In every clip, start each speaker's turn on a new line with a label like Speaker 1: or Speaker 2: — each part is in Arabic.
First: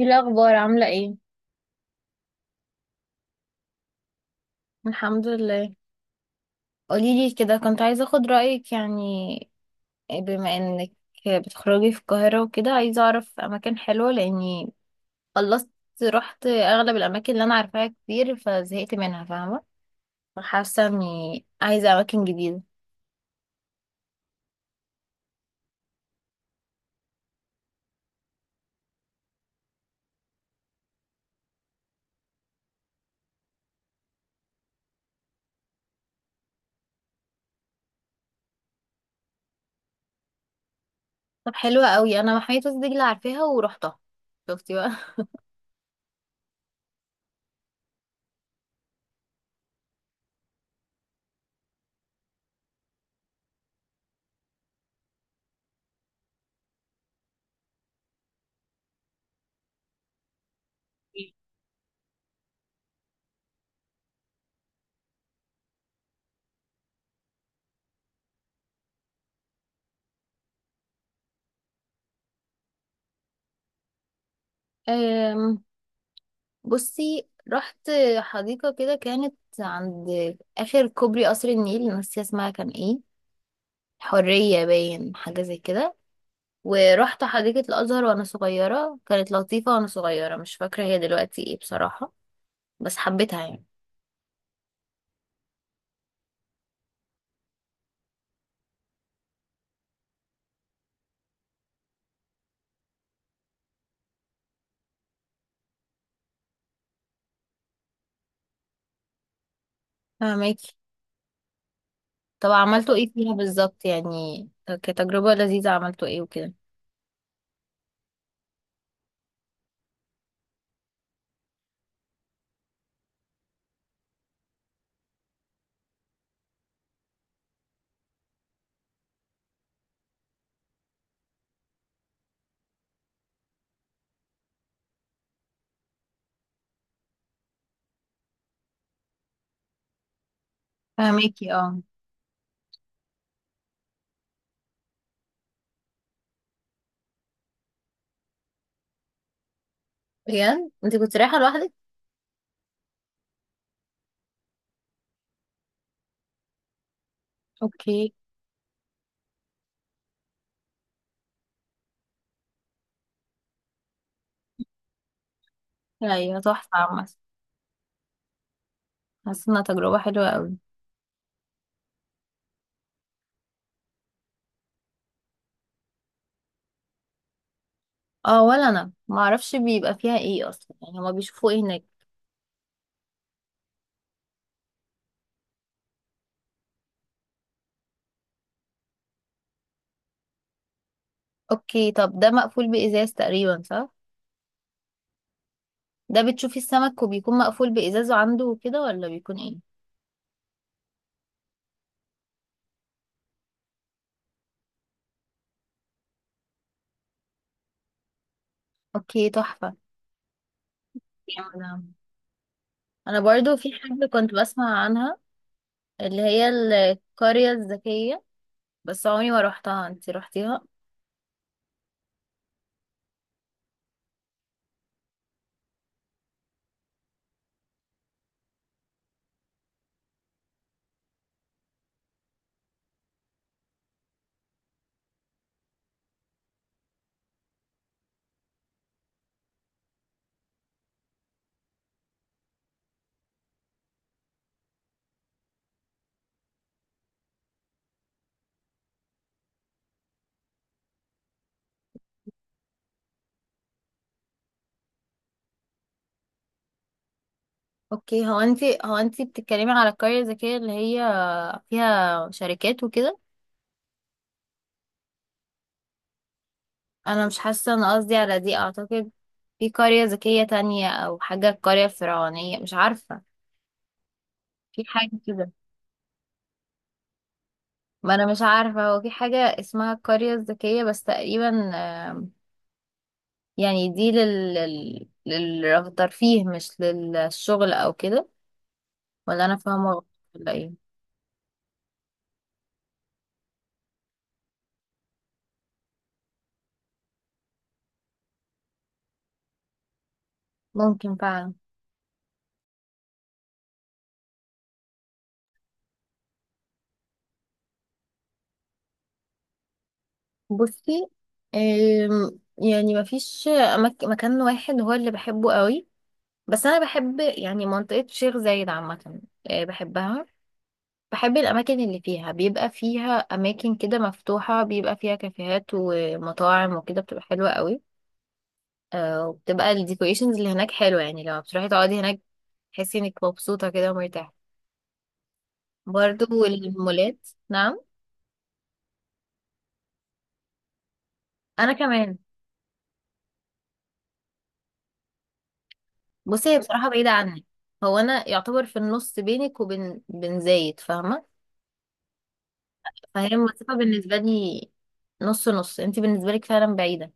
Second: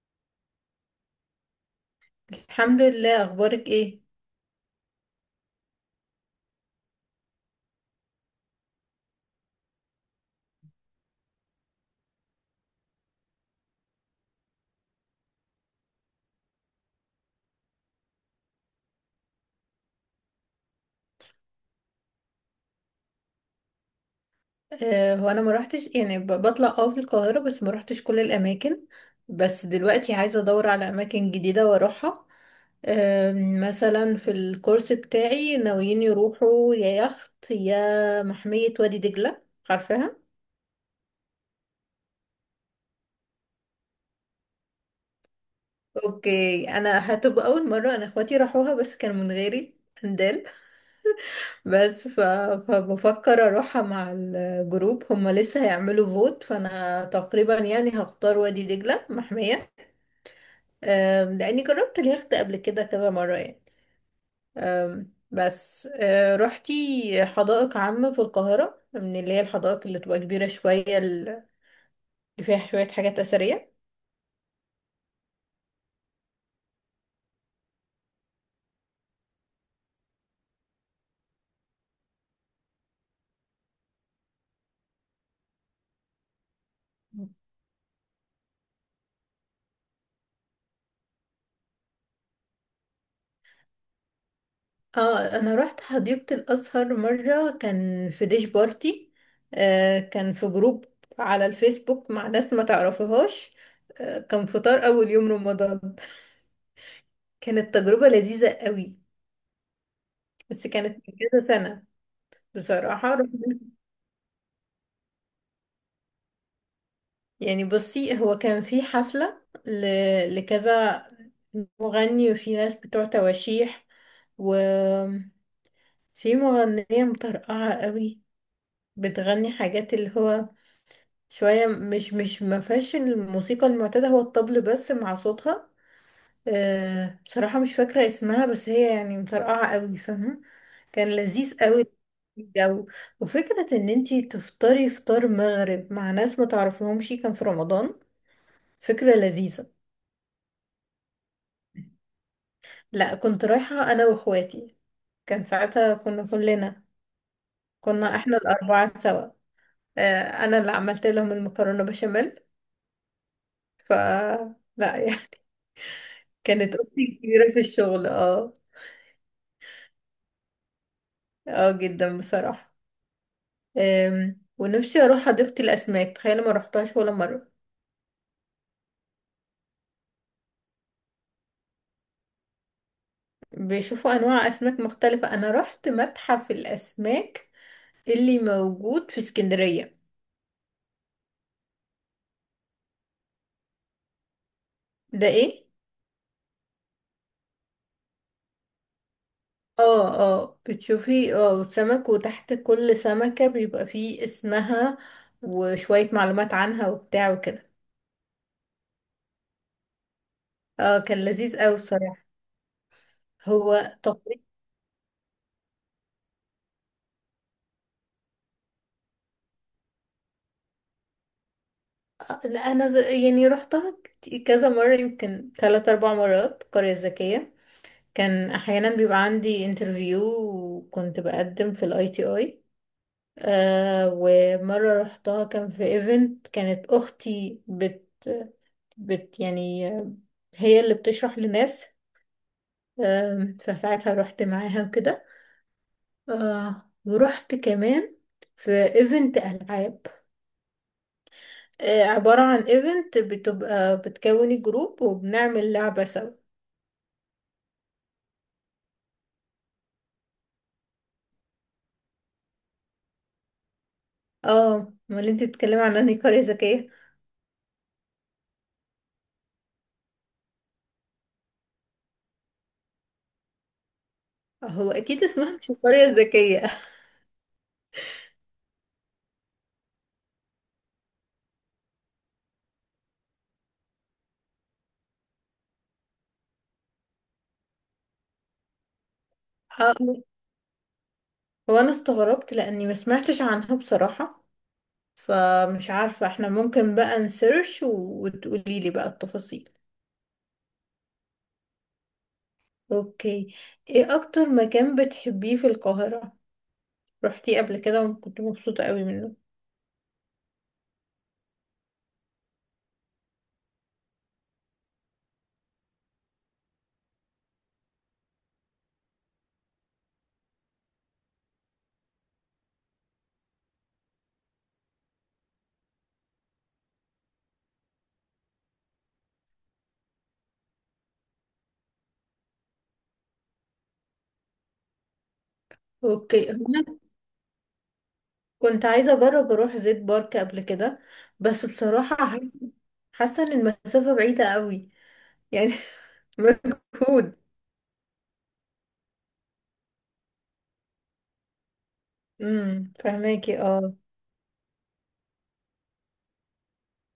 Speaker 1: ايه الاخبار؟ عامله ايه؟
Speaker 2: الحمد لله. اخبارك ايه؟
Speaker 1: الحمد لله. قوليلي كده، كنت عايزه اخد رايك يعني، بما انك بتخرجي في القاهره وكده، عايزه اعرف اماكن حلوه لاني خلصت. رحت اغلب الاماكن اللي انا عارفاها كتير فزهقت منها، فاهمه؟ فحاسه اني عايزه اماكن جديده.
Speaker 2: هو انا ما روحتش، يعني بطلع في القاهره، بس ما روحتش كل الاماكن. بس دلوقتي عايزه ادور على اماكن جديده واروحها. آه. مثلا في الكورس بتاعي ناويين يروحوا يا يخت يا محميه وادي دجله، عارفاها.
Speaker 1: طب حلوه قوي، انا محميه وسط دجله عارفاها ورحتها. شفتي بقى؟
Speaker 2: اوكي، انا هتبقى اول مره، انا اخواتي راحوها بس كانوا من غيري اندال بس ف... فبفكر اروحها مع الجروب، هم لسه هيعملوا فوت، فانا تقريبا يعني هختار وادي دجلة محمية. لاني جربت اليخت قبل كده كذا مرة يعني. بس روحتي حدائق عامة في القاهرة، من اللي هي الحدائق اللي تبقى كبيرة شوية اللي فيها شوية حاجات أثرية.
Speaker 1: أم، بصي، رحت حديقه كده كانت عند اخر كوبري قصر النيل، ناسيه اسمها كان ايه، حرية باين حاجة زي كده. ورحت حديقة الأزهر وأنا صغيرة، كانت لطيفة وأنا صغيرة، مش فاكرة هي دلوقتي ايه بصراحة، بس حبيتها يعني.
Speaker 2: اه، انا رحت حديقة الازهر مرة، كان في ديش بارتي. كان في جروب على الفيسبوك مع ناس ما تعرفهاش. كان فطار اول يوم رمضان، كانت تجربة لذيذة قوي، بس
Speaker 1: فهماكي؟
Speaker 2: كانت من كذا سنة.
Speaker 1: طب عملتوا ايه
Speaker 2: بصراحة
Speaker 1: فيها بالظبط يعني؟ كتجربة لذيذة عملتوا ايه وكده؟
Speaker 2: يعني بصي، هو كان في حفلة لكذا مغني، وفي ناس بتوع تواشيح، وفي مغنية مطرقعة قوي، بتغني حاجات اللي هو شوية مش ما فيهاش الموسيقى المعتادة، هو الطبل بس مع صوتها. بصراحة مش فاكرة اسمها، بس هي يعني مطرقعة قوي، فاهمة. كان
Speaker 1: فهماكي،
Speaker 2: لذيذ
Speaker 1: اه.
Speaker 2: قوي الجو، وفكرة ان انتي تفطري فطار مغرب مع ناس ما تعرفيهمش كان في رمضان، فكرة لذيذة.
Speaker 1: بجد؟ انت كنت رايحة لوحدك؟
Speaker 2: لا، كنت رايحة انا واخواتي، كان ساعتها كنا كلنا،
Speaker 1: اوكي.
Speaker 2: كنا احنا الاربعة سوا. انا اللي عملت لهم المكرونة بشاميل. ف لا يعني
Speaker 1: ايوه تحفة
Speaker 2: كانت اختي
Speaker 1: عامة.
Speaker 2: كبيرة في الشغل، اه.
Speaker 1: حاسة انها تجربة حلوة قوي.
Speaker 2: اه جدا بصراحة. ونفسي اروح حديقة الاسماك، تخيل ما روحتهاش ولا مرة.
Speaker 1: اه، ولا انا معرفش بيبقى فيها ايه اصلا. يعني هما بيشوفوا ايه هناك؟
Speaker 2: بيشوفوا انواع اسماك مختلفة، انا رحت متحف الاسماك اللي موجود في اسكندرية.
Speaker 1: اوكي، طب ده مقفول بإزاز تقريبا، صح؟
Speaker 2: ده ايه؟
Speaker 1: ده بتشوفي السمك وبيكون مقفول بإزازه عنده وكده، ولا بيكون ايه؟
Speaker 2: اه، اه بتشوفي سمك، وتحت كل سمكة بيبقى فيه اسمها وشوية معلومات عنها وبتاع وكده.
Speaker 1: اوكي، تحفة.
Speaker 2: اه كان لذيذ اوي
Speaker 1: انا
Speaker 2: بصراحة.
Speaker 1: أنا برضو في
Speaker 2: هو
Speaker 1: حاجة كنت
Speaker 2: تقريبا.
Speaker 1: بسمع عنها، اللي هي القرية الذكية، بس عمري ما روحتها. انتي روحتيها؟
Speaker 2: لا انا يعني روحتها كذا مرة، يمكن ثلاث اربع مرات، قرية ذكية. كان احيانا بيبقى عندي انترفيو، وكنت بقدم في الاي تي اي. ومره رحتها كان في ايفنت، كانت اختي بت بت يعني هي اللي بتشرح لناس. فساعتها رحت معاها وكده. ورحت كمان في ايفنت العاب، عباره عن ايفنت بتبقى بتكوني جروب وبنعمل لعبه سوا.
Speaker 1: اوكي، هو انتي بتتكلمي على القرية الذكية اللي هي فيها شركات وكده؟
Speaker 2: اه، امال انت بتتكلمي عن انهي قريه ذكيه؟
Speaker 1: انا مش حاسة، انا قصدي على دي اعتقد. في قرية ذكية تانية او حاجة، القرية الفرعونية، مش عارفة، في
Speaker 2: هو
Speaker 1: حاجة
Speaker 2: اكيد
Speaker 1: كده.
Speaker 2: اسمها مش القريه الذكيه.
Speaker 1: ما انا مش عارفة هو في حاجة اسمها القرية الذكية بس، تقريبا يعني دي للترفيه مش للشغل او كده؟ ولا انا فاهمه غلط؟ ولا ايه؟
Speaker 2: هو انا استغربت لاني ما سمعتش عنها بصراحة، فمش عارفة، احنا ممكن بقى نسيرش وتقولي لي بقى التفاصيل.
Speaker 1: ممكن فعلا.
Speaker 2: اوكي. ايه اكتر مكان بتحبيه في القاهرة، رحتيه قبل كده وكنت مبسوطة قوي منه؟
Speaker 1: بصي، يعني مفيش مكان واحد هو اللي بحبه قوي، بس انا بحب يعني منطقه شيخ زايد عامه، بحبها. بحب الاماكن اللي فيها بيبقى فيها اماكن كده مفتوحه، بيبقى فيها كافيهات ومطاعم وكده، بتبقى حلوه قوي. وبتبقى الديكوريشنز اللي هناك حلوه، يعني لما بتروحي تقعدي هناك تحسي انك مبسوطة كده ومرتاحة. برضو
Speaker 2: اوكي. هو انا
Speaker 1: المولات، نعم.
Speaker 2: كنت عايزة اجرب اروح زيت بارك قبل كده، بس
Speaker 1: انا
Speaker 2: بصراحة
Speaker 1: كمان.
Speaker 2: حاسة، حاسة ان المسافة بعيدة قوي، يعني
Speaker 1: بصي، هي بصراحه بعيده
Speaker 2: مجهود.
Speaker 1: عني، هو انا يعتبر في النص بينك وبين زايد، فاهمه؟
Speaker 2: امم،
Speaker 1: فهي
Speaker 2: فهماكي
Speaker 1: المسافه
Speaker 2: اه.
Speaker 1: بالنسبه لي نص نص، انت بالنسبه لك فعلا بعيده.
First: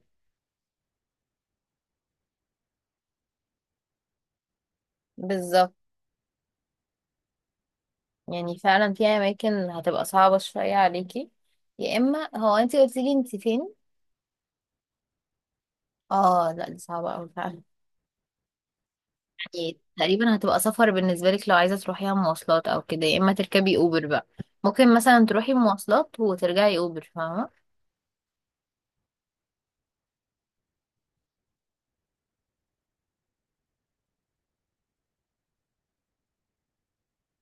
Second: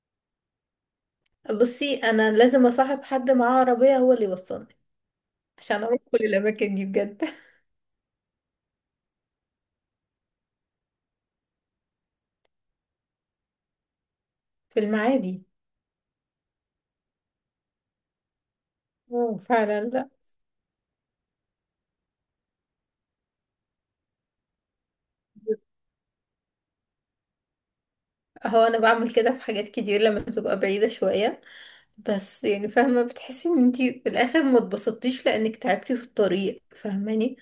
Speaker 2: بصي انا لازم اصاحب حد معاه عربية هو اللي يوصلني
Speaker 1: بالظبط.
Speaker 2: عشان اروح كل الاماكن دي بجد
Speaker 1: يعني فعلا في اماكن هتبقى صعبه شويه عليكي، يا اما، هو انت قلتي لي انت فين؟
Speaker 2: في المعادي.
Speaker 1: اه، لا دي صعبه قوي فعلا.
Speaker 2: اه
Speaker 1: يعني
Speaker 2: فعلا، لا.
Speaker 1: تقريبا هتبقى سفر بالنسبه لك لو عايزه تروحيها مواصلات او كده، يا اما تركبي اوبر بقى. ممكن مثلا تروحي مواصلات وترجعي اوبر، فاهمه؟
Speaker 2: هو انا بعمل كده في حاجات كتير لما تبقى بعيدة شوية، بس يعني فاهمة، بتحسي ان انتي في الاخر ما اتبسطتيش لانك تعبتي في الطريق، فاهماني.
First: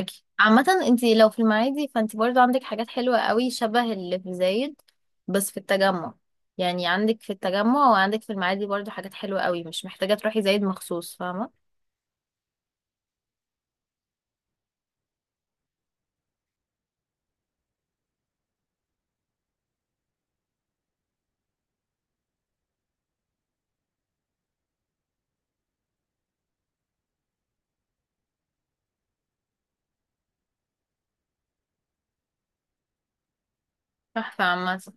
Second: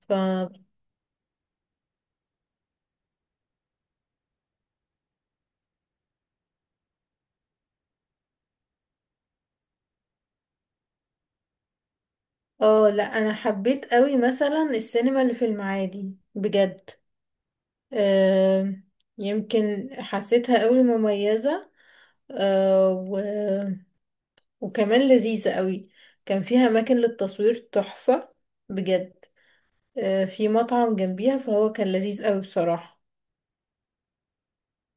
Speaker 2: ف
Speaker 1: عامة، انتي لو في المعادي فانتي برضو عندك حاجات حلوة قوي شبه اللي في زايد، بس في التجمع. يعني عندك في التجمع وعندك في المعادي برضو حاجات حلوة قوي، مش محتاجة تروحي زايد مخصوص، فاهمة؟
Speaker 2: اه لا، انا حبيت قوي مثلا السينما اللي في المعادي بجد. آه يمكن حسيتها قوي مميزة. آه و... وكمان لذيذة قوي، كان فيها اماكن للتصوير تحفة بجد. في مطعم جنبيها، فهو كان لذيذ قوي بصراحة.
Speaker 1: تحفة عامة.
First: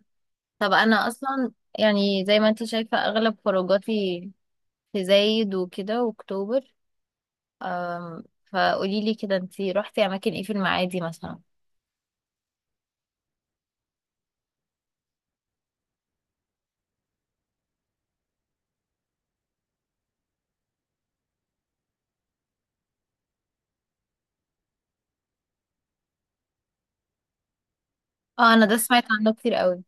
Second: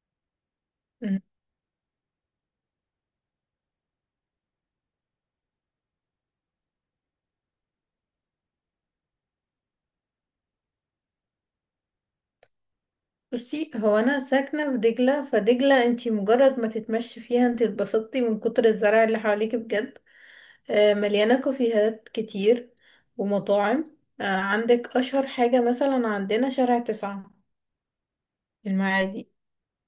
Speaker 1: طب انا
Speaker 2: مم.
Speaker 1: اصلا يعني زي ما انتي شايفة اغلب خروجاتي في زايد وكده واكتوبر. أم، فقولي لي كده، انتي روحتي اماكن ايه في المعادي مثلا؟
Speaker 2: بصي هو انا ساكنة في دجلة، فدجلة انتي مجرد ما تتمشي فيها انتي اتبسطتي من كتر الزرع اللي حواليك بجد. مليانة كافيهات كتير ومطاعم. عندك اشهر حاجة مثلا عندنا شارع 9
Speaker 1: اه انا ده سمعت
Speaker 2: المعادي.
Speaker 1: عنه كتير قوي.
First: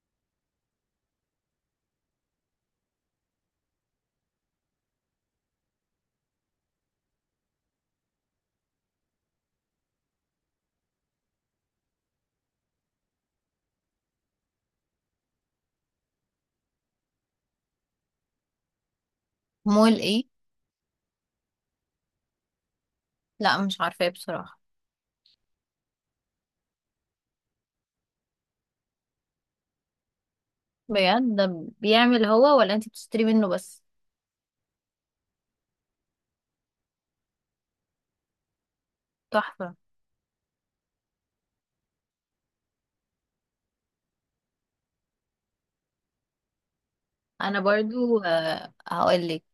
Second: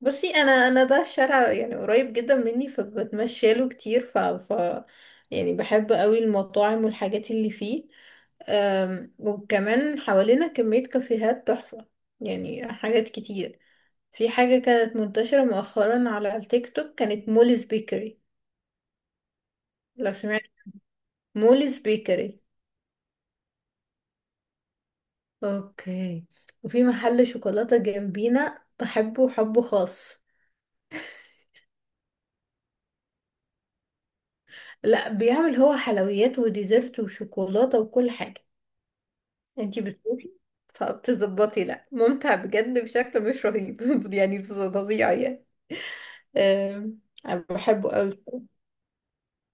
Speaker 2: بصي انا ده الشارع يعني قريب جدا مني، فبتمشى له كتير، يعني بحب قوي المطاعم والحاجات اللي فيه. وكمان حوالينا كمية كافيهات تحفة، يعني حاجات كتير. في حاجة كانت منتشرة مؤخرا على التيك توك، كانت موليز بيكري.
Speaker 1: مول
Speaker 2: لو
Speaker 1: ايه؟
Speaker 2: سمعت موليز بيكري.
Speaker 1: لا مش عارفة ايه بصراحة.
Speaker 2: اوكي. وفي محل شوكولاتة جنبينا بحبه حب خاص.
Speaker 1: بجد؟ ده بيعمل هو ولا انتي بتشتري منه بس؟
Speaker 2: لا، بيعمل هو حلويات وديزرت وشوكولاتة وكل حاجة.
Speaker 1: تحفة.
Speaker 2: انتي بتروحي فبتظبطي، لا، ممتع بجد بشكل مش رهيب يعني فظيع يعني. أم، أنا
Speaker 1: انا
Speaker 2: بحبه
Speaker 1: برضو
Speaker 2: قوي.
Speaker 1: هقول لك،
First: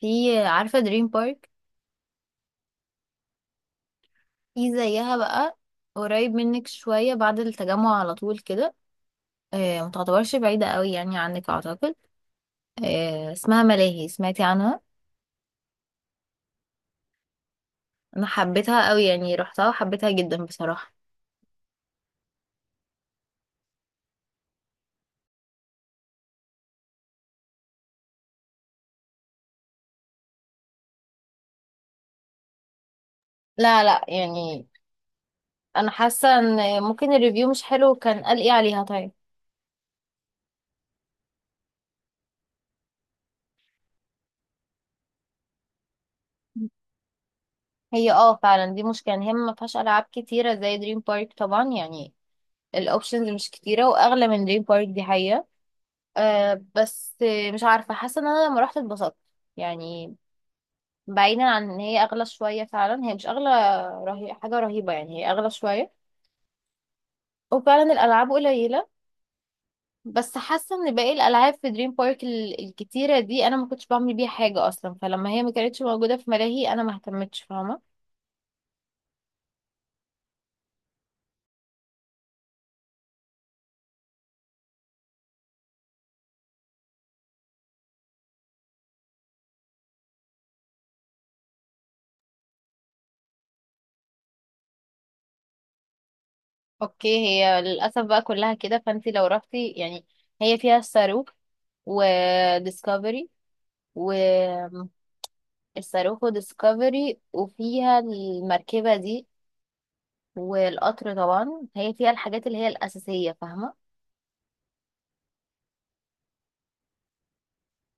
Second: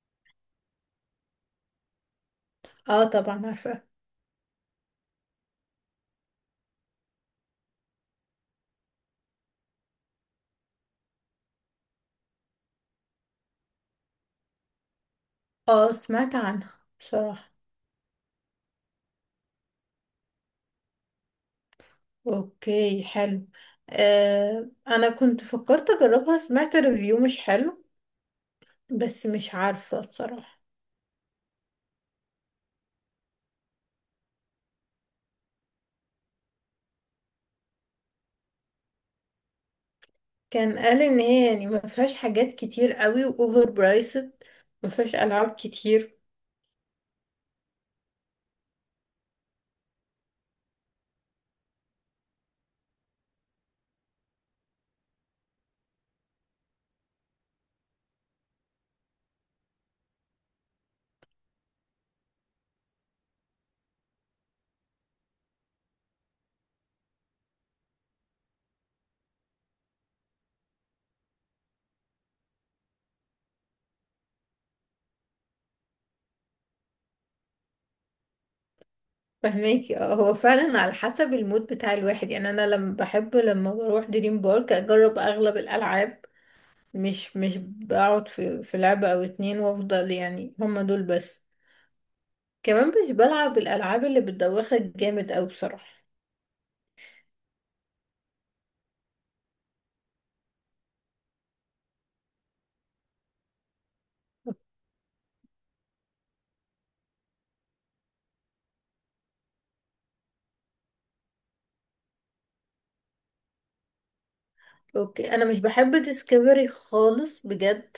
Speaker 1: في عارفة دريم بارك؟
Speaker 2: اه طبعا عارفة.
Speaker 1: في زيها بقى قريب منك شوية بعد التجمع على طول كده، ما تعتبرش بعيدة قوي يعني عنك، اعتقد. اسمها ملاهي، سمعتي عنها؟
Speaker 2: اه سمعت عنها بصراحة.
Speaker 1: انا حبيتها قوي، يعني رحتها وحبيتها جدا بصراحة.
Speaker 2: اوكي حلو. انا كنت فكرت اجربها، سمعت ريفيو مش حلو، بس مش عارفة بصراحة.
Speaker 1: لا لا يعني، انا حاسة ان ممكن الريفيو مش حلو، كان قال ايه عليها طيب؟
Speaker 2: كان قال ان هي يعني ما فيهاش حاجات كتير قوي، واوفر برايسد، ما فيهاش العاب كتير.
Speaker 1: هي اه فعلا، دي مشكلة إن هي ما فيهاش ألعاب كتيرة زي دريم بارك طبعا. يعني الأوبشنز مش كتيرة وأغلى من دريم بارك، دي حقيقة. أه بس مش عارفة، حاسة ان انا لما رحت اتبسطت يعني. بعيدا عن ان هي اغلى شوية، فعلا هي مش حاجة رهيبة، يعني هي اغلى شوية وفعلا الالعاب قليلة، بس حاسة ان باقي الالعاب في دريم بارك الكتيرة دي انا ما كنتش بعمل بيها حاجة اصلا، فلما هي ما كانتش موجودة في ملاهي انا ما اهتمتش، فاهمة؟
Speaker 2: فهماكي اه. هو فعلا على حسب المود بتاع الواحد يعني، انا لما بحب لما بروح دريم بارك اجرب اغلب الالعاب، مش بقعد في لعبة او اتنين وافضل يعني هما دول بس. كمان مش بلعب الالعاب اللي بتدوخك جامد اوي بصراحه.
Speaker 1: اوكي، هي للاسف بقى كلها كده، فانتي لو رحتي يعني. هي فيها الصاروخ وديسكفري، الصاروخ ديسكفري، وفيها المركبة دي، والقطر طبعا. هي فيها الحاجات اللي هي الأساسية، فاهمة؟
Speaker 2: اوكي، انا مش بحب ديسكفري خالص بجد،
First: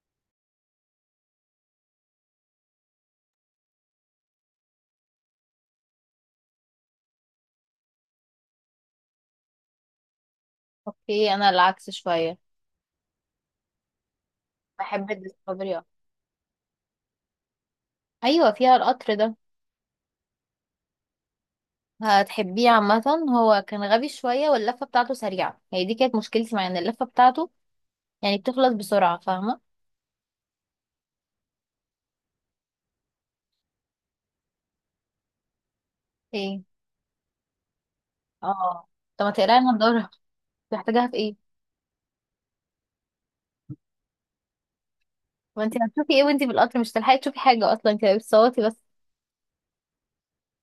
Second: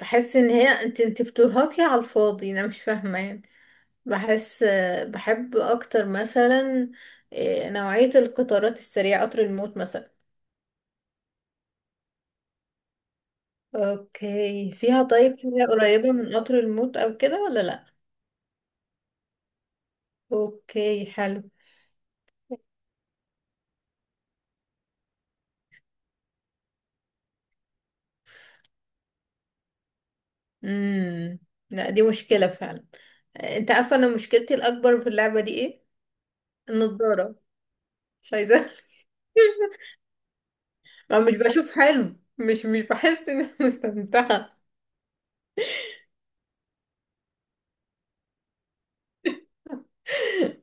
Speaker 2: بحس ان هي انت بترهقي على الفاضي، انا مش فاهمه يعني. بحس، بحب اكتر مثلا نوعيه القطارات السريعه، قطر الموت مثلا.
Speaker 1: اوكي. انا العكس شوية،
Speaker 2: اوكي، فيها
Speaker 1: بحب
Speaker 2: طيب حاجه
Speaker 1: الديسكفري أكتر.
Speaker 2: قريبه من قطر الموت او كده ولا لا؟
Speaker 1: ايوه فيها القطر ده،
Speaker 2: اوكي حلو.
Speaker 1: هتحبيه عامة. هو كان غبي شوية واللفة بتاعته سريعة، هي دي كانت مشكلتي، مع ان اللفة بتاعته يعني بتخلص بسرعة، فاهمة؟
Speaker 2: امم. لا دي مشكله فعلا. انت عارفه انا مشكلتي الاكبر في اللعبه دي ايه؟
Speaker 1: ايه؟
Speaker 2: النضاره، مش عايزه
Speaker 1: اه، طب ما تقراي، انا الدورة محتاجاها في
Speaker 2: أنا مش
Speaker 1: ايه؟
Speaker 2: بشوف حلو، مش بحس إن أنا مستمتعة
Speaker 1: ما انت هتشوفي ايه وانت في القطر؟ مش هتلحقي تشوفي حاجة اصلا، انت بتصوتي بس.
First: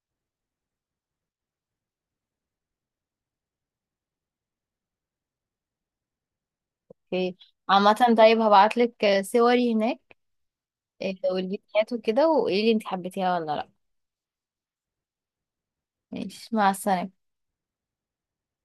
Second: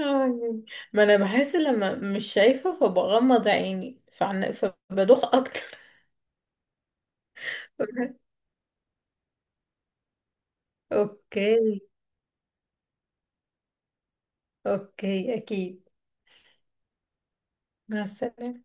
Speaker 2: آه، يعني ما أنا بحس لما مش شايفة فبغمض عيني فبدوخ أكتر
Speaker 1: اوكي عامة، طيب هبعتلك صوري هناك،
Speaker 2: أوكي.
Speaker 1: والفيديوهات وكده، وقولي لي انت حبيتيها ولا لا.
Speaker 2: أوكي أكيد.
Speaker 1: ماشي، مع السلامة.
Speaker 2: مع السلامة.